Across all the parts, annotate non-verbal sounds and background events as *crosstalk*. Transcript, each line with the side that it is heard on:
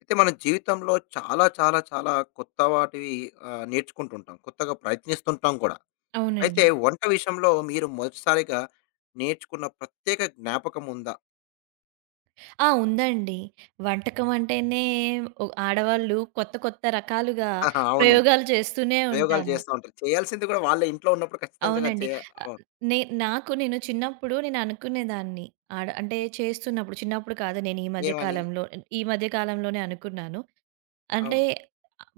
left: అయితే మన జీవితంలో చాలా చాలా చాలా కొత్త వాటివి నేర్చుకుంటుంటాం. కొత్తగా ప్రయత్నిస్తుంటాం కూడా. అయితే
right: అవునండి.
left: వంట విషయంలో మీరు మొదటిసారిగా నేర్చుకున్న ప్రత్యేక జ్ఞాపకం ఉందా?
right: ఆ! ఉందండి. వంటకం అంటేనే ఆడవాళ్ళు కొత్త కొత్త రకాలుగా
left: ఆహా, అవునండి.
right: ప్రయోగాలు చేస్తూనే
left: ప్రయోగాలు
right: ఉంటాము.
left: చేస్తా ఉంటారు. చేయాల్సింది కూడా వాళ్ళే ఇంట్లో ఉన్నప్పుడు ఖచ్చితంగా
right: అవునండి. ఆహ్,
left: అవును.
right: నే నాకు నేను చిన్నప్పుడు నేను అనుకునేదాన్ని. ఆడ అంటే చేస్తున్నప్పుడు చిన్నప్పుడు కాదు నేను ఈ మధ్య
left: ఏమని?
right: కాలంలో ఈ మధ్య కాలంలోనే అనుకున్నాను. అంటే
left: అవును.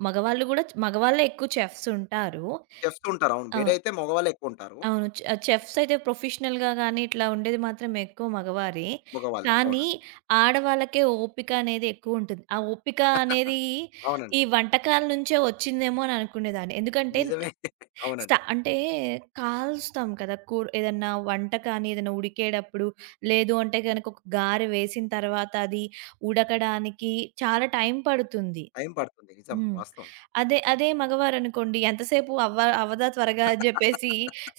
right: మగవాళ్ళు గూడా మగవాళ్ళే ఎక్కువ చెఫ్స్ ఉంటారు.
left: చెఫ్స్ ఉంటారు. అవును.
right: అవును.
left: బయటైతే మగవాళ్ళే ఎక్కువుంటారు.
right: అవును. చెఫ్స్ అయితే ప్రొఫెషనల్‌గా గాని ఇట్లా ఉండేది మాత్రం ఎక్కువ మగవారే.
left: మగవాళ్ళే.
right: కానీ
left: అవునండి.
right: ఆడవాళ్ళకే ఓపిక అనేది ఎక్కువుంటుంది. ఆ ఓపిక
left: *laughs*
right: అనేది ఈ
left: అవునండి.
right: వంటకాల నుంచే వచ్చిందేమో అని అనుకునేదాన్ని. ఎందుకంటే
left: నిజమే.
right: స్ట
left: అవునండి.
right: అంటే కాలుస్తాం కదా! కూర ఏదన్నా వంట కానీ ఏదైనా ఉడికేటప్పుడు లేదు అంటే గనక ఒక గారె వేసిన తర్వాత అది ఉడకడానికి చాలా టైం పడుతుంది.
left: టైం పడుతుంది. నిజం.
right: హ్మ్.
left: వాస్తవం.
right: అదే, అదే మగవారనుకోండి ఎంతసేపు అవ్వ అవ్వదా త్వరగా అని జెప్పేసి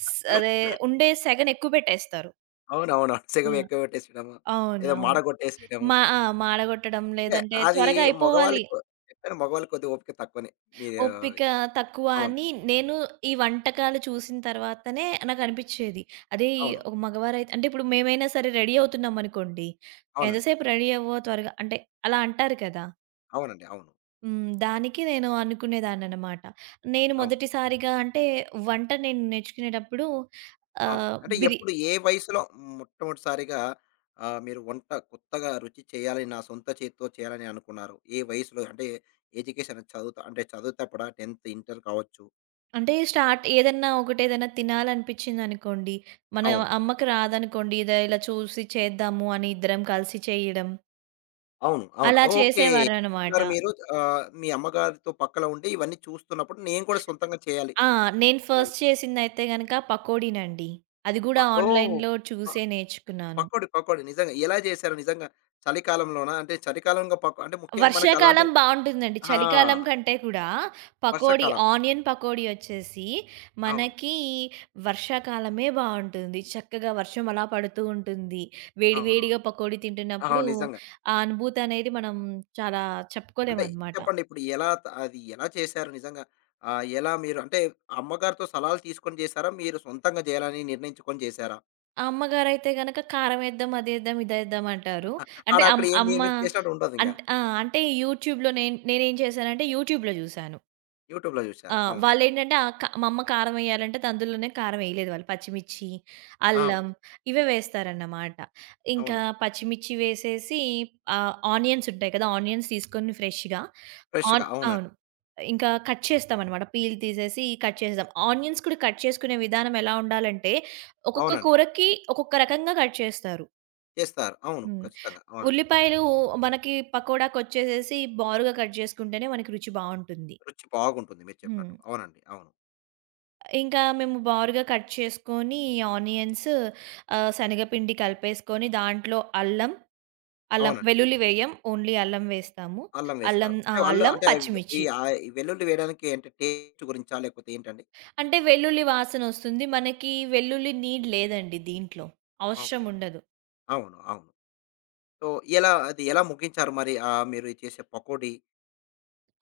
right: అదే ఉండే సెగనెక్కువ పెట్టేస్తారు.
left: అవునవునవును. సెగ
right: ఆ!
left: ఎక్కువ పెట్టేసేయడము. ఏదో మాడ
right: అవునవును.
left: గొట్టేసేయడము.
right: మా ఆ! మాడగొట్టడం
left: అంటే
right: లేదంటే
left: అది
right: త్వరగా అయిపోవాలి.
left: మగవాళ్ళకి చెప్పాను మగవాళ్ళకి కొద్దిగా ఓపిక తక్కువనే. మీరు
right: ఓపిక తక్కువ
left: అవును.
right: అని నేను ఈ వంటకాలు చూసిన తర్వాతనే నాకనిపిచ్చేది. అదే ఈ
left: అవును.
right: ఒక మగవారైతే అంటే ఇప్పుడు మేమైనా సరే రెడీ అవుతున్నామనుకోండి
left: అవునండి.
right: ఎంతసేపు రెడీ అవ్వో త్వరగా అంటే అలా అంటారు కదా!
left: అవునండి. అవును.
right: హ్మ్. దానికి నేను అనుకునేదాన్ననమాట. నేను
left: అవును.
right: మొదటిసారిగా అంటే వంట నేను నేర్చుకునేటప్పుడు
left: అవును.
right: ఆహ్,
left: అంటే
right: బిరి
left: ఎప్పుడు ఏ వయసులో మొట్టమొదటిసారిగా మీరు వంట కొత్తగా రుచి చేయాలని నా సొంత చేతితో చేయాలని అనుకున్నారు? ఏ వయసులో అంటే ఎడ్యుకేషన్ చదువుతా అంటే చదువుతప్పుడా 10th, ఇంటర్ కావచ్చు.
right: అంటే స్టార్ట్ ఏదన్నా ఒకటేదన్నా తినాలనిపించిందనుకోండి, మన
left: అవును.
right: అమ్మకి రాదనుకోండి, ఇదా ఇలా చూసి చేద్దాము అని ఇద్దరం కలిసి చేయడం,
left: అవును. అవును.
right: అలా
left: ఓకే.
right: చేసేవారనమాట.
left: గారు మీరు మీ అమ్మగారితో పక్కన ఉండి ఇవన్నీ చూస్తున్నప్పుడు నేను కూడా సొంతంగా చేయాలి.
right: ఆ! నేను ఫస్ట్ చేసిందయితే గనక పకోడీనండి. అది గూడా
left: ఓహ్!
right: ఆన్‌లైన్‌లో
left: ప
right: చూసే నేర్చుకున్నాను.
left: పకోడీ, పకోడీ. నిజంగా ఎలా చేశారు నిజంగా? చలికాలంలోనా? అంటే చలికాలంలో అంటే ముఖ్యంగా మనకు అలాంటి
right: వర్షాకాలం బావుంటుందండి.
left: ఆ!
right: చలికాలం కంటే కూడా పకోడీ,
left: వర్షాకాలం.
right: ఆనియన్ పకోడీ వచ్చేసి
left: అవును.
right: మనకి వర్షాకాలమే బావుంటుంది. చక్కగా వర్షం అలా పడుతూ ఉంటుంది. వేడి
left: అవును.
right: వేడిగా పకోడీ తింటున్నప్పుడు
left: అవును. నిజంగా.
right: ఆ అనుభూతి అనేది మనం చాలా
left: అంటే
right: చెప్పుకోలేమనమాట.
left: చెప్పండి ఇప్పుడు ఎలా అది ఎలా చేశారు నిజంగా? ఎలా మీరు అంటే అమ్మగారితో సలహాలు తీసుకొని చేశారా? మీరు సొంతంగా చేయాలని నిర్ణయించుకొని చేశారా?
right: ఆ అమ్మగారైతే గనక కారం ఏద్దాం, అదేద్దాం, ఇదేద్దాం అంటారు.
left: ఆడ
right: అంటే
left: అక్కడ
right: అమ్
left: ఏం మీ
right: అమ్మ
left: మీరు చేసినట్టు ఉండదింక.
right: అంట్ ఆ! అంటే యూట్యూబ్‌లో నేనేం చేశానంటే యూట్యూబ్‌లో జూసాను.
left: యూట్యూబ్‌లో చూసారు.
right: ఆ!
left: అవును.
right: వాళ్ళేంటంటే ఆహ్, క మా అమ్మ కారం ఎయ్యాలంటే అందులోనే కారం ఎయలేదు వాళ్ళు. పచ్చిమిర్చి,
left: అవును.
right: అల్లం ఇవే వేస్తారన్నమాట. ఇంకా
left: అవునండి.
right: పచ్చిమిర్చి వేసేసి ఆనియన్స్ ఉంటాయి కదా! ఆనియన్స్ తీసుకొని ఫ్రెష్‌గా
left: ఫ్రెష్‌గా
right: ఆన్
left: అవునండి.
right: అవును. ఇంకా కట్ చేస్తామన్నమాట. పీల్ తీసేసి కట్ చేసేస్తాం. ఆనియన్స్ కూడా కట్ చేసుకునే విధానం ఎలా ఉండాలంటే, ఒక్కొక్క
left: అవునండి.
right: కూరకి ఒక్కొక్క రకంగా కట్ చేస్తారు.
left: చేస్తారు. అవును.
right: హ్మ్.
left: ఖచ్చితంగా. అవునండి.
right: ఉల్లిపాయలు మనకి పకోడాకొచ్చేసేసి బారుగా కట్ చేసుకుంటేనే మనకి రుచి బావుంటుంది.
left: రుచి బాగుంటుంది మీరు
right: హ్మ్.
left: చెప్పినట్టు. అవునండి. అవును.
right: ఇంకా మేము బారుగా కట్ చేసుకొని ఆనియన్స్ శనగపిండి కలిపేసుకొని దాంట్లో అల్లం, అల్లం
left: అవునండి.
right: వెల్లుల్లి వేయం. ఓన్లీ అల్లం వేస్తాము.
left: అల్లం
right: అల్లం
left: వేస్తారు.
right: ఆ!
left: అంటే అల్లు
right: అల్లం,
left: అంటే ఈ
right: పచ్చిమిర్చి.
left: ఆహ్, ఈ వెల్లుల్లి వేయడానికి అంటే టేస్ట్ గురించా? లేకపోతే ఏంటండి?
right: అంటే వెల్లుల్లి వాసనొస్తుంది. మనకి వెల్లుల్లి నీడ్ లేదండి దీంట్లో.
left: ఓకే.
right: అవసరం ఉండదు.
left: అవును. అవును. సో, ఎలా అది ఎలా ముగించారు మరి? మీరు చేసే పకోడీ?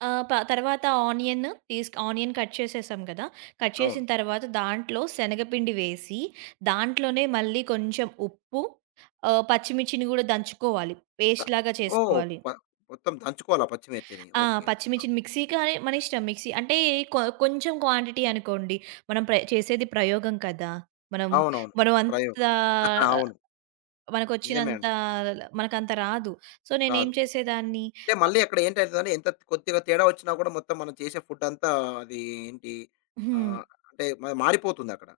right: ఆహ్, ప తర్వాత ఆనియన్ కట్ చేసేసాం కదా! కట్
left: అవును.
right: చేసిన తర్వాత దాంట్లో శనగపిండి వేసి, దాంట్లోనే మళ్ళీ కొంచెం ఉప్పు, పచ్చిమిర్చిని కూడా దంచుకోవాలి.
left: త
right: పేస్ట్‌లాగా
left: ఓహ్!
right: చేసుకోవాలి.
left: మొత్తం దంచుకోవాలా పచ్చిమిర్చిని?
right: ఆ!
left: ఓకే. ఆ!
right: పచ్చిమిర్చిని మిక్సీ కానీ మన ఇష్టం మిక్సీ. అంటే కొంచెం క్వాంటిటీ అనుకోండి. మనం చేసేది ప్రయోగం కదా! మనం
left: అవునవును.
right: మనం అంత
left: ప్రయోగం. *laughs* అవును. నిజమే
right: మనకొచ్చినంత
left: అండి.
right: మనకంత రాదు. సో, నేనేం
left: రాదు.
right: చేసేదాన్ని
left: అంటే మళ్ళీ అక్కడ ఏంటైతదంటే ఎంత కొద్దిగా తేడా వచ్చినా కూడా మొత్తం మనం చేసే ఫుడ్ అంతా అది ఏంటి
right: హ్మ్.
left: ఆహ్, అంటే మారిపోతుందక్కడ.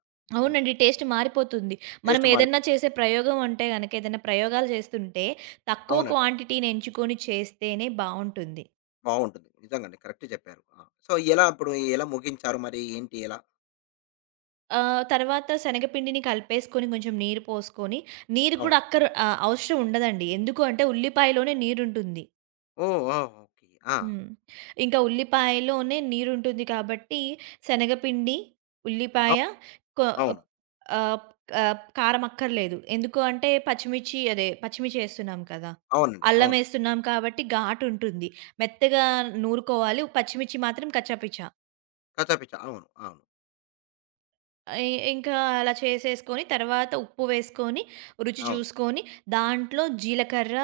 left: అవును.
right: అవునండి. టేస్ట్ మారిపోతుంది. మనం
left: టేస్ట్ మారి
right: ఏదన్నా చేసే ప్రయోగం అంటే గనక ఏదైనా ప్రయోగాలు చేస్తుంటే తక్కువ
left: అవునండి.
right: క్వాంటిటీని ఎంచుకొని చేస్తేనే బావుంటుంది.
left: బావుంటుంది. నిజంగానే కరెక్ట్ చెప్పారు. ఆ! సో, ఎలా అప్పుడు ఎలా ముగించారు మరి? ఏంటి ఎలా?
right: తర్వాత శనగపిండిని కలిపేసుకొని కొంచెం నీరు పోసుకొని, నీరు
left: అవును.
right: కూడా అవసరం ఉండదండి. ఎందుకు అంటే ఉల్లిపాయలోనే నీరుంటుంది.
left: ఓహ్! ఓహ్! ఓకే. ఆ!
right: హ్మ్. ఇంకా ఉల్లిపాయలోనే నీరుంటుంది కాబట్టి, శనగపిండి, ఉల్లిపాయ
left: అవ్
right: కొ
left: అవును.
right: ఆహ్, కారం అక్కర్లేదు. ఎందుకు అంటే పచ్చిమిర్చి అదే పచ్చిమిర్చి ఏస్తున్నాం కదా!
left: అవునండి.
right: అల్లం
left: అవును.
right: ఏస్తున్నాం కాబట్టి ఘాటుంటుంది. మెత్తగా నూరుకోవాలి. పచ్చిమిర్చి మాత్రం కచ్చాపిచ్చా.
left: కచ్చాపిచ్చా. అవును. అవును.
right: ఇ ఇంకా అలా చేసేసుకొని, తర్వాత ఉప్పు వేసుకొని, రుచి
left: అవును.
right: చూసుకొని, దాంట్లో జీలకర్ర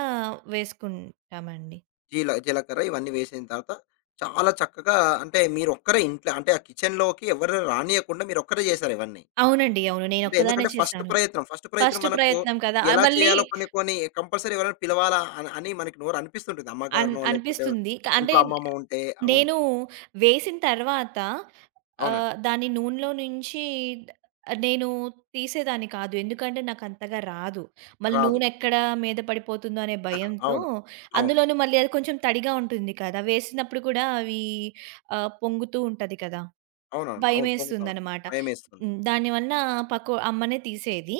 right: వేసుకుంటామండి.
left: జీల జీలకర్ర ఇవన్నీ వేసిన తర్వాత చాలా చక్కగా అంటే మీరొక్కరే ఇంట్లో అంటే ఆ కిచెన్‌లోకి ఎవరు రానీయకుండా మీరొక్కరే చేసారు ఇవన్నీ.
right: అవునండి. అవును.
left: అంటే
right: నేనొక్కదాన్నే
left: ఎందుకంటే ఫస్ట్
right: చేశాను.
left: ప్రయత్నం. ఫస్ట్ ప్రయత్నం
right: ఫస్ట్
left: మనకు
right: ప్రయత్నం కదా!
left: ఎలా
right: మళ్ళీ
left: చేయాలో కొన్ని కొన్ని కంపల్సరీ ఎవరైనా పిలవాలా అని అని మనకి నోరు అనిపిస్తుంటుంది.
right: అన్
left: అమ్మగారినో లేకపోతే
right: అనిపిస్తుంది. అంటే
left: ఇంట్లో అమ్మమ్మ ఉంటే అవును.
right: నేను వేసిన తర్వాత
left: అవునండి.
right: దాన్ని నూనెలో నుంచి నేను తీసేదాన్ని కాదు. ఎందుకంటే నాకంతగా రాదు. మళ్ళీ
left: రాదు.
right: నూనె ఎక్కడ మీద పడిపోతుందో అనే
left: *laughs* ఆహా,
right: భయంతో
left: అవును. అవును.
right: అందులోనూ మళ్ళీ అది కొంచెం తడిగా ఉంటుంది కదా! వేసినప్పుడు కూడా అవి పొంగుతూ ఉంటది కదా!
left: అవునవును. అవును. పొంగుతా ఉంటుంది.
right: భయమేస్తుందనమాట.
left: భయమేస్తుంది.
right: హ్మ్. దానివల్ల పక్కో అమ్మనే తీసేది.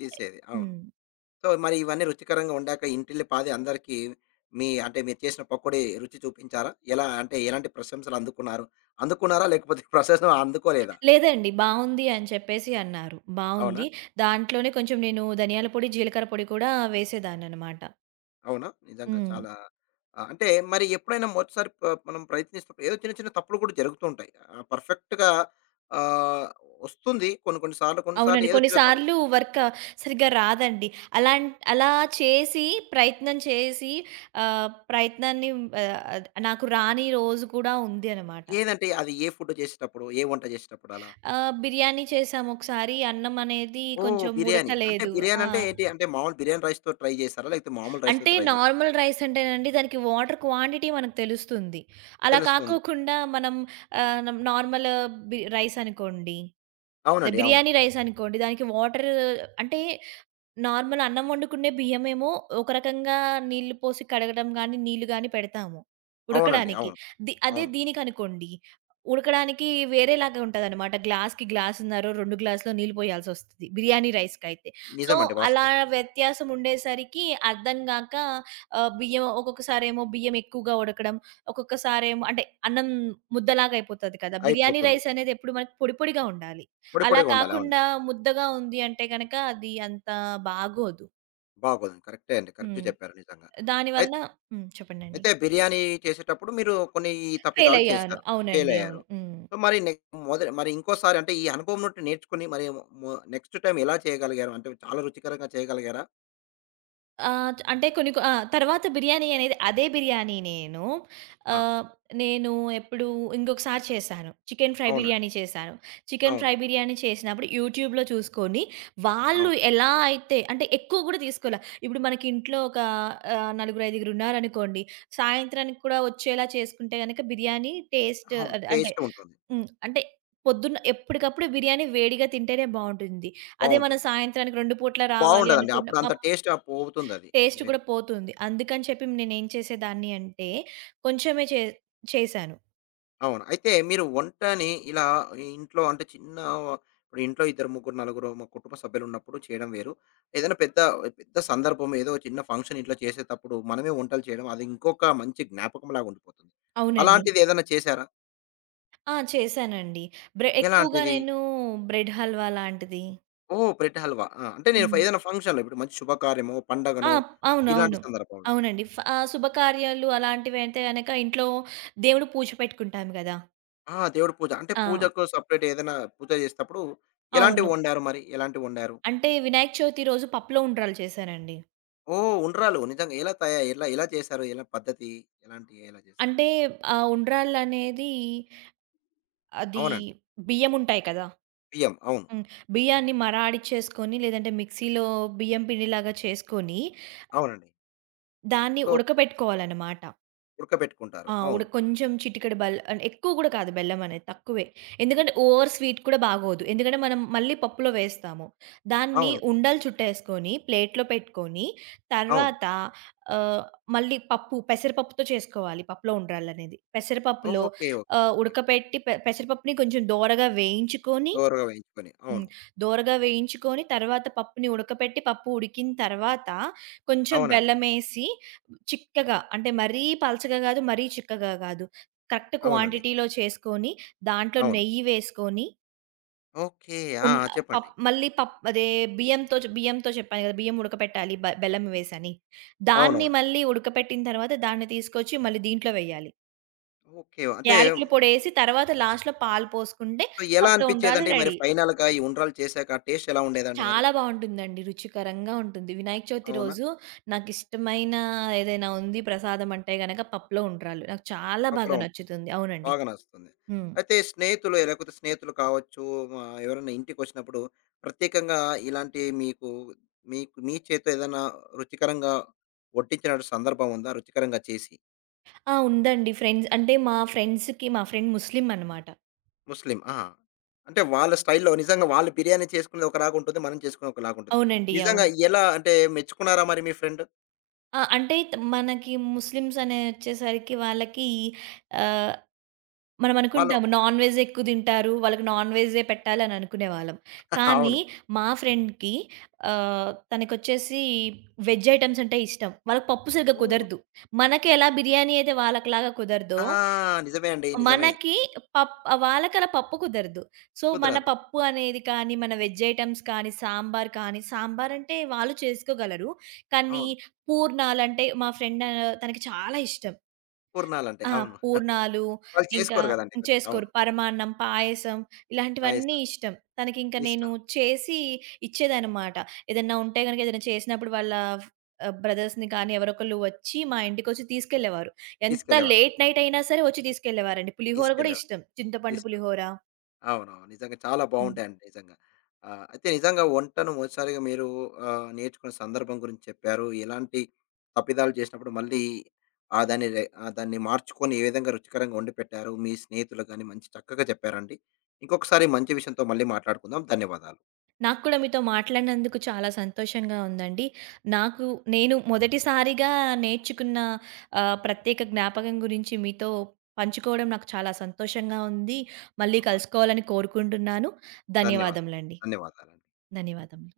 left: తీసేది. అవును.
right: హ్మ్.
left: సో, మరి ఇవన్నీ రుచికరంగా వండాక ఇంటిల్లిపాది అందరికీ మీ అంటే మీరు చేసిన పకోడీ రుచి చూపించారా? ఎలా అంటే ఎలాంటి ప్రశంసలు అందుకున్నారు? అందుకున్నారా? లేకపోతే *laughs* ప్రశంసలు అందుకోలేదా?
right: లేదండి. బావుంది అని చెప్పేసి అన్నారు.
left: అవునా?
right: బావుంది. దాంట్లోనే కొంచెం నేను ధనియాల పొడి, జీలకర్ర పొడి కూడా వేసేదాన్ననమాట.
left: అవునా? నిజంగా
right: హ్మ్.
left: చాలా అంటే మరి ఎప్పుడైనా మొదటిసారి మనం ప్రయత్నిస్తున్నప్పుడు ఏదో చిన్న చిన్న తప్పులు కూడా జరుగుతూ ఉంటాయి. పర్ఫెక్ట్‌గా ఆహ్, వస్తుంది కొన్ని కొన్ని సార్లు. కొన్ని సార్లు
right: అవునండి.
left: ఏదో
right: కొన్ని
left: చిన్న తప్పు.
right: సార్లు వర్క్ సరిగ్గా రాదండి. అలాన్ అలా చేసి ప్రయత్నం చేసి ఆహ్, ప్రయత్నాన్ని ఆహ్, అద్ నాకు రాని రోజు కూడా ఉంది అనమాట.
left: ఏదంటే అది ఏ ఫుడ్ చేసేటప్పుడు? ఏ వంట చేసేటప్పుడు అలా?
right: బిర్యానీ చేసాము ఒకసారి. అన్నం అనేది
left: ఓహ్!
right: కొంచెం
left: బిర్యానీ. అంటే
right: ఉడకలేదు.
left: బిర్యానీ
right: ఆ!
left: అంటే ఏంటి? అంటే మామూలు బిర్యానీ రైస్‌తో ట్రై చేసారా? లేకపోతే మామూలు రైస్‌తో
right: అంటే
left: ట్రై చేసారా?
right: నార్మల్ రైస్ అంటేనండి దానికి వాటర్ క్వాంటిటీ మనకు తెలుస్తుంది. అలా
left: తెలుస్తుంది.
right: కాకోకుండా మనం ఆహ్, నం నార్మల్ బి రైస్ అనుకోండి. అదే
left: అవునండి. అవును.
right: బిర్యానీ రైస్ అనుకోండి దానికి వాటర్ అంటే నార్మల్ అన్నం వండుకునే బియ్యమేమో ఒక రకంగా నీళ్లు పోసి కడగడం గాని, నీళ్లు గాని పెడతాము
left: అవునండి.
right: ఉడకడానికి.
left: అవును.
right: అదే
left: అవును.
right: దీనికనుకోండి, ఉడకడానికి వేరేలాగా ఉంటదనమాట. గ్లాస్‌కి గ్లాసున్నరో, 2 గ్లాసులో నీళ్ళు పోయాల్సొస్తది. బిర్యానీ రైస్‌కైతే. సో,
left: నిజమండి.
right: అలా
left: వాస్తవం.
right: వ్యత్యాసం ఉండేసరికి అర్థం గాక బియ్యం ఒక్కొక్కసారేమో బియ్యం ఎక్కువగా ఉడకడం, ఒక్కొక్కసారేమో అంటే అన్నం ముద్దలాగా అయిపోతది కదా! బిర్యానీ
left: అయిపోతుంది.
right: రైస్ అనేది ఎప్పుడు మనకి పొడి పొడిగా ఉండాలి.
left: పొడి
right: అలా
left: పొడిగా ఉండాలి. అవును.
right: కాకుండా ముద్దగా ఉంది అంటే గనక అది అంత బాగోదు.
left: బాగోదు. కరెక్టే అండి. కరెక్ట్
right: హ్మ్.
left: చెప్పారు నిజంగా. అయి
right: దానివల్ల హ్మ్. చెప్పండండి.
left: అయితే బిర్యానీ చేసేటప్పుడు మీరు కొన్ని తప్పిదాలు
right: ఫెయిలయ్యారు.
left: చేశారు. ఫెయిల్
right: అవునండి.
left: అయ్యారు.
right: అవును. హ్మ్.
left: సో, మరి నె మొద మరి ఇంకోసారి అంటే ఈ అనుభవం నుండి నేర్చుకొని మరి నెక్స్ట్ టైమ్ ఎలా చేయగలిగారు? అంటే చాలా రుచికరంగా చేయగలిగారా?
right: ఆ! అంటే కొన్ని కొ ఆ! తర్వాత బిర్యానీ అనేది అదే బిర్యానీ నేను
left: ఆ!
right: ఆహ్, నేను ఎప్పుడు ఇంకొకసారి చేశాను. చికెన్ ఫ్రై
left: అవునండి.
right: బిర్యానీ చేశాను. చికెన్
left: అవును.
right: ఫ్రై బిర్యానీ చేసినప్పుడు యూట్యూబ్‌లో చూసుకొని, వాళ్ళు
left: అవును.
right: ఎలా అయితే అంటే ఎక్కువ కూడా తీసుకోలే. ఇప్పుడు మనకి ఇంట్లో ఒక నలుగురు, ఐదుగురు ఉన్నారనుకోండి. సాయంత్రానికి కూడా వచ్చేలా చేసుకుంటే గనక బిర్యానీ టేస్ట్
left: అవును.
right: అద్ అంటే
left: టేస్ట్ ఉంటుంది.
right: హ్మ్. అంటే పొద్దున్న ఎప్పటికప్పుడు బిర్యానీ వేడిగా తింటేనే బావుంటుంది. అదే మనం
left: బావుంటుంది.
right: సాయంత్రానికి 2 పూటలా రావాలి
left: బావుండదండి.
right: అనుకున్న
left: అప్పుడు అంత
right: అప్
left: టేస్ట్ పోతుందది.
right: టేస్ట్
left: మీరు
right: కూడా పోతుంది. అందుకని చెప్పి నేనేం చేసేదాన్ని అంటే, కొంచెమే చే చేశాను.
left: అవును. అయితే మీరు వంటని ఇలా ఇంట్లో అంటే చిన్న ఇప్పుడు ఇంట్లో ఇద్దరు, ముగ్గురు, నలుగురు కుటుంబ సభ్యులున్నప్పుడు చేయడం వేరు. ఏదైనా పెద్ద పెద్ద సందర్భం ఏదో చిన్న ఫంక్షన్ ఇంట్లో చేసేటప్పుడు మనమే వంటలు చేయడం అది ఇంకొక మంచి జ్ఞాపకంలాగా ఉండిపోతుంది.
right: అవునండి.
left: అలాంటిది ఏదైనా చేశారా?
right: ఆ! చేశానండి. ఎక్కువగా
left: ఎలాంటిది?
right: నేను బ్రెడ్ హల్వా లాంటిది.
left: ఓహ్! బ్రెడ్ హల్వా. ఆ! అంటే నేను
right: హ్మ్.
left: ఏదైనా ఫంక్షన్‌లో ఇప్పుడు మంచి శుభకార్యమో,
right: ఆ!
left: పండగనో ఇలాంటి
right: అవునవును.
left: సందర్భంలో.
right: అవునండి. శుభకార్యాలు అలాంటివైతే గనక ఇంట్లో దేవుడు పూజ పెట్టుకుంటాం గదా!
left: ఆ! దేవుడి పూజ. అంటే
right: ఆ!
left: పూజకు సెపరేట్ ఏదైనా పూజ చేసేటప్పుడు ఎలాంటివి
right: అవును.
left: వండారు మరి? ఎలాంటివి వండారు?
right: అంటే వినాయక చవితి రోజు పప్పులో ఉండ్రాలు చేశానండి.
left: ఓహ్! ఉండ్రాలు. నిజంగా ఎలా ఎలా ఎలా చేశారు? ఎలా పద్ధతి? ఎలాంటి ఎలా చేశారు?
right: అంటే ఆ ఉండ్రాళ్ళనేది అది
left: అవునండి.
right: బియ్యం ఉంటాయి కదా!
left: బియ్యం. అవును.
right: హ్మ్. బియ్యాన్ని మరాడిచ్చేసుకొని లేదంటే మిక్సీలో బియ్యం పిండిలాగా చేసుకొని,
left: అవునండి.
right: దాన్ని
left: సో,
right: ఉడకబెట్టుకోవాలనమాట.
left: ఉడకబెట్టుకుంటారు.
right: ఆ!
left: అవును.
right: ఉడక కొంచెం చిటికెడు బెల్ అంటే ఎక్కువ గూడా కాదు బెల్లమనేది తక్కువే. ఎందుకంటే ఓవర్ స్వీట్ కూడా బాగోదు. ఎందుకంటే మనం మళ్ళీ పప్పులో వేస్తాము. దాన్ని
left: అవును.
right: ఉండలు చుట్టేసుకొని ప్లేట్‌లో పెట్టుకొని,
left: అవును.
right: తర్వాత ఆహ్, మళ్ళీ పప్పు పెసరపప్పుతో చేసుకోవాలి పప్పులో ఉండ్రాలనేది. పెసరపప్పులో
left: ఓకే. ఓకే. ఓకే.
right: ఉడకపెట్టి పెసరపప్పుని కొంచెం దోరగా వేయించుకొని
left: దోరగా వేయించుకొని.
right: హ్మ్.
left: అవును.
right: దోరగా వేయించుకొని తర్వాత పప్పుని ఉడకపెట్టి పప్పు ఉడికిన తర్వాత కొంచెం
left: అవునండి.
right: బెల్లమేసి చిక్కగా అంటే మరీ పలచగా గాదు, మరీ చిక్కగా గాదు. కరెక్ట్
left: అవునండి.
right: క్వాంటిటీలో చేసుకొని దాంట్లో
left: అవును.
right: నెయ్యి వేసుకొని
left: ఓకే. ఆ!
right: ఉన్
left: ఆ!
right: హ్మ్. పప్
left: చెప్పండి.
right: మళ్ళీ పప్ అదే బియ్యంతో బియ్యంతో చెప్పాను గదా! బియ్యం ఉడకపెట్టాలి బెల్లం వేసని. దాన్ని
left: అవునవును.
right: మళ్ళీ ఉడకపెట్టిన తర్వాత దాన్ని తీసుకొచ్చి మళ్ళీ దీంట్లో వేయాలి.
left: ఓకే. అంటే
right: యాలకుల పొడేసి తర్వాత లాస్ట్‌లో పాలు పోసుకుంటే
left: ఎలా
right: పప్పుల ఉండ్రాలు
left: అనిపిచ్చేదండి మరి
right: రెడీ.
left: ఫైనల్‌గా ఈ ఉండ్రాలు చేశాక టేస్ట్ ఎలా ఉండేదండి మరి?
right: చాలా బావుంటుందండి. రుచికరంగా ఉంటుంది. వినాయక చవితి
left: అవునా?
right: రోజు నాకిష్టమైన ఏదైనా ఉంది ప్రసాదం అంటే గనక పప్పులో ఉండ్రాళ్ళు. నాకు చాలా
left: పప్పులో
right: బాగా నచ్చుతుంది. అవునండి.
left: బాగా నచ్చుతుంది.
right: హ్మ్.
left: అయితే స్నేహితులు లేకపోతే స్నేహితులు కావచ్చు, ఎవరైనా ఇంటికొచ్చినప్పుడు ప్రత్యేకంగా ఇలాంటి మీకు, మీకు మీ చేత్తో ఏదైనా రుచికరంగా వడ్డించిన సందర్భం ఉందా? రుచికరంగా చేసి?
right: ఆ! ఉందండి. ఫ్రెండ్స్ అంటే మా ఫ్రెండ్స్‌కి మా ఫ్రెండ్ ముస్లిం అనమాట.
left: ముస్లిం. ఆ! అంటే వాళ్ళ స్టైల్‌లో నిజంగా వాళ్ళు బిర్యానీ చేసుకునేది ఒకలాగుంటుంది. మనం చేసుకునేది ఒకలాగుంటుంది.
right: అవునండి.
left: నిజంగా
right: అవును.
left: ఎలా అంటే మెచ్చుకున్నారా మరి మీ ఫ్రెండ్?
right: ఆ! అంటే మనకి ముస్లిమ్స్ అనే వచ్చేసరికి వాళ్ళకి ఆహ్
left: వాళ్ళు
right: మనమనుకుంటాము నాన్ వెజ్ ఎక్కువ తింటారు. వాళ్ళకి నాన్ వెజ్జే పెట్టాలి అని అనుకునేవాళ్ళం.
left: *laughs*
right: కానీ
left: అవును.
right: మా ఫ్రెండ్‌కి తనకొచ్చేసి వెజ్ ఐటెమ్స్ అంటే ఇష్టం. వాళ్ళకి పప్పు సరిగ్గా
left: హ్మ్.
right: కుదరదు. మనకి ఎలా బిర్యానీ అయితే వాళ్ళకిలాగా కుదరదో,
left: ఆ! నిజమే అండి. నిజమే.
right: మనకి పప్ వాళ్ళకలా పప్పు కుదరదు. సో, మన
left: కుదరదు.
right: పప్పు అనేది కానీ, మన వెజ్ ఐటెమ్స్ కానీ, సాంబార్ కానీ, సాంబార్ అంటే వాళ్ళు చేసుకోగలరు. కానీ
left: అవును.
right: పూర్ణాలంటే మా ఫ్రెండ్ తనకి చాలా ఇష్టం.
left: పూర్ణాలంటే.
right: ఆ!
left: అవును.
right: పూర్ణాలు
left: వాళ్ళు
right: ఇంకా
left: చేసుకోరు గదండీ కొద్దిగా. అవును.
right: చేసుకోరు. పరమాన్నం, పాయసం ఇలాంటివన్నీ
left: పాయసం.
right: ఇష్టం. తనకింక నేను
left: ఇష్టం.
right: చేసి ఇచ్చేదనమాట. ఏదన్నా ఉంటే గనక ఏదైనా చేసినప్పుడు వాళ్ళ ఫ్ బ్రదర్స్‌ని కానీ ఎవరొకళ్ళు వచ్చి మా ఇంటికొచ్చి తీసుకెళ్ళేవారు. ఎంత
left: తీసుకెళ్ళేవాళ్ళు.
right: లేట్ నైట్ అయినా సరే వచ్చి తీసుకెళ్ళేవారండి. పులిహోర గూడా
left: తీసుకెళ్ళడం.
right: ఇష్టం. చింతపండు
left: ఇష్టం.
right: పులిహోర.
left: అవునవును. నిజంగా చాలా
right: హ్మ్.
left: బావుంటాయండి నిజంగా. అయితే నిజంగా వంటను మొదటిసారిగా మీరు నేర్చుకున్న సందర్భం గురించి చెప్పారు. ఎలాంటి తప్పిదాలు చేసినప్పుడు మళ్ళీ దాన్ని దాన్ని మార్చుకొని ఏ విధంగా రుచికరంగా వండిపెట్టారు మీ స్నేహితులకు గాని మంచి చక్కగా చెప్పారండి. ఇంకొకసారి మంచి విషయంతో మళ్ళీ మాట్లాడుకుందాం. ధన్యవాదాలు.
right: నాకు కూడా మీతో మాట్లాడినందుకు చాలా సంతోషంగా ఉందండి. నాకు నేను మొదటిసారిగా నేర్చుకున్న ప్రత్యేక జ్ఞాపకం గురించి మీతో పంచుకోవడం నాకు చాలా సంతోషంగా ఉంది. మళ్ళీ
left: అవును.
right: కలుసుకోవాలని కోరుకుంటున్నాను.
left: ధన్యవాదాలు.
right: ధన్యవాదములండి.
left: ధన్యవాదాలండి.
right: ధన్యవాదములు.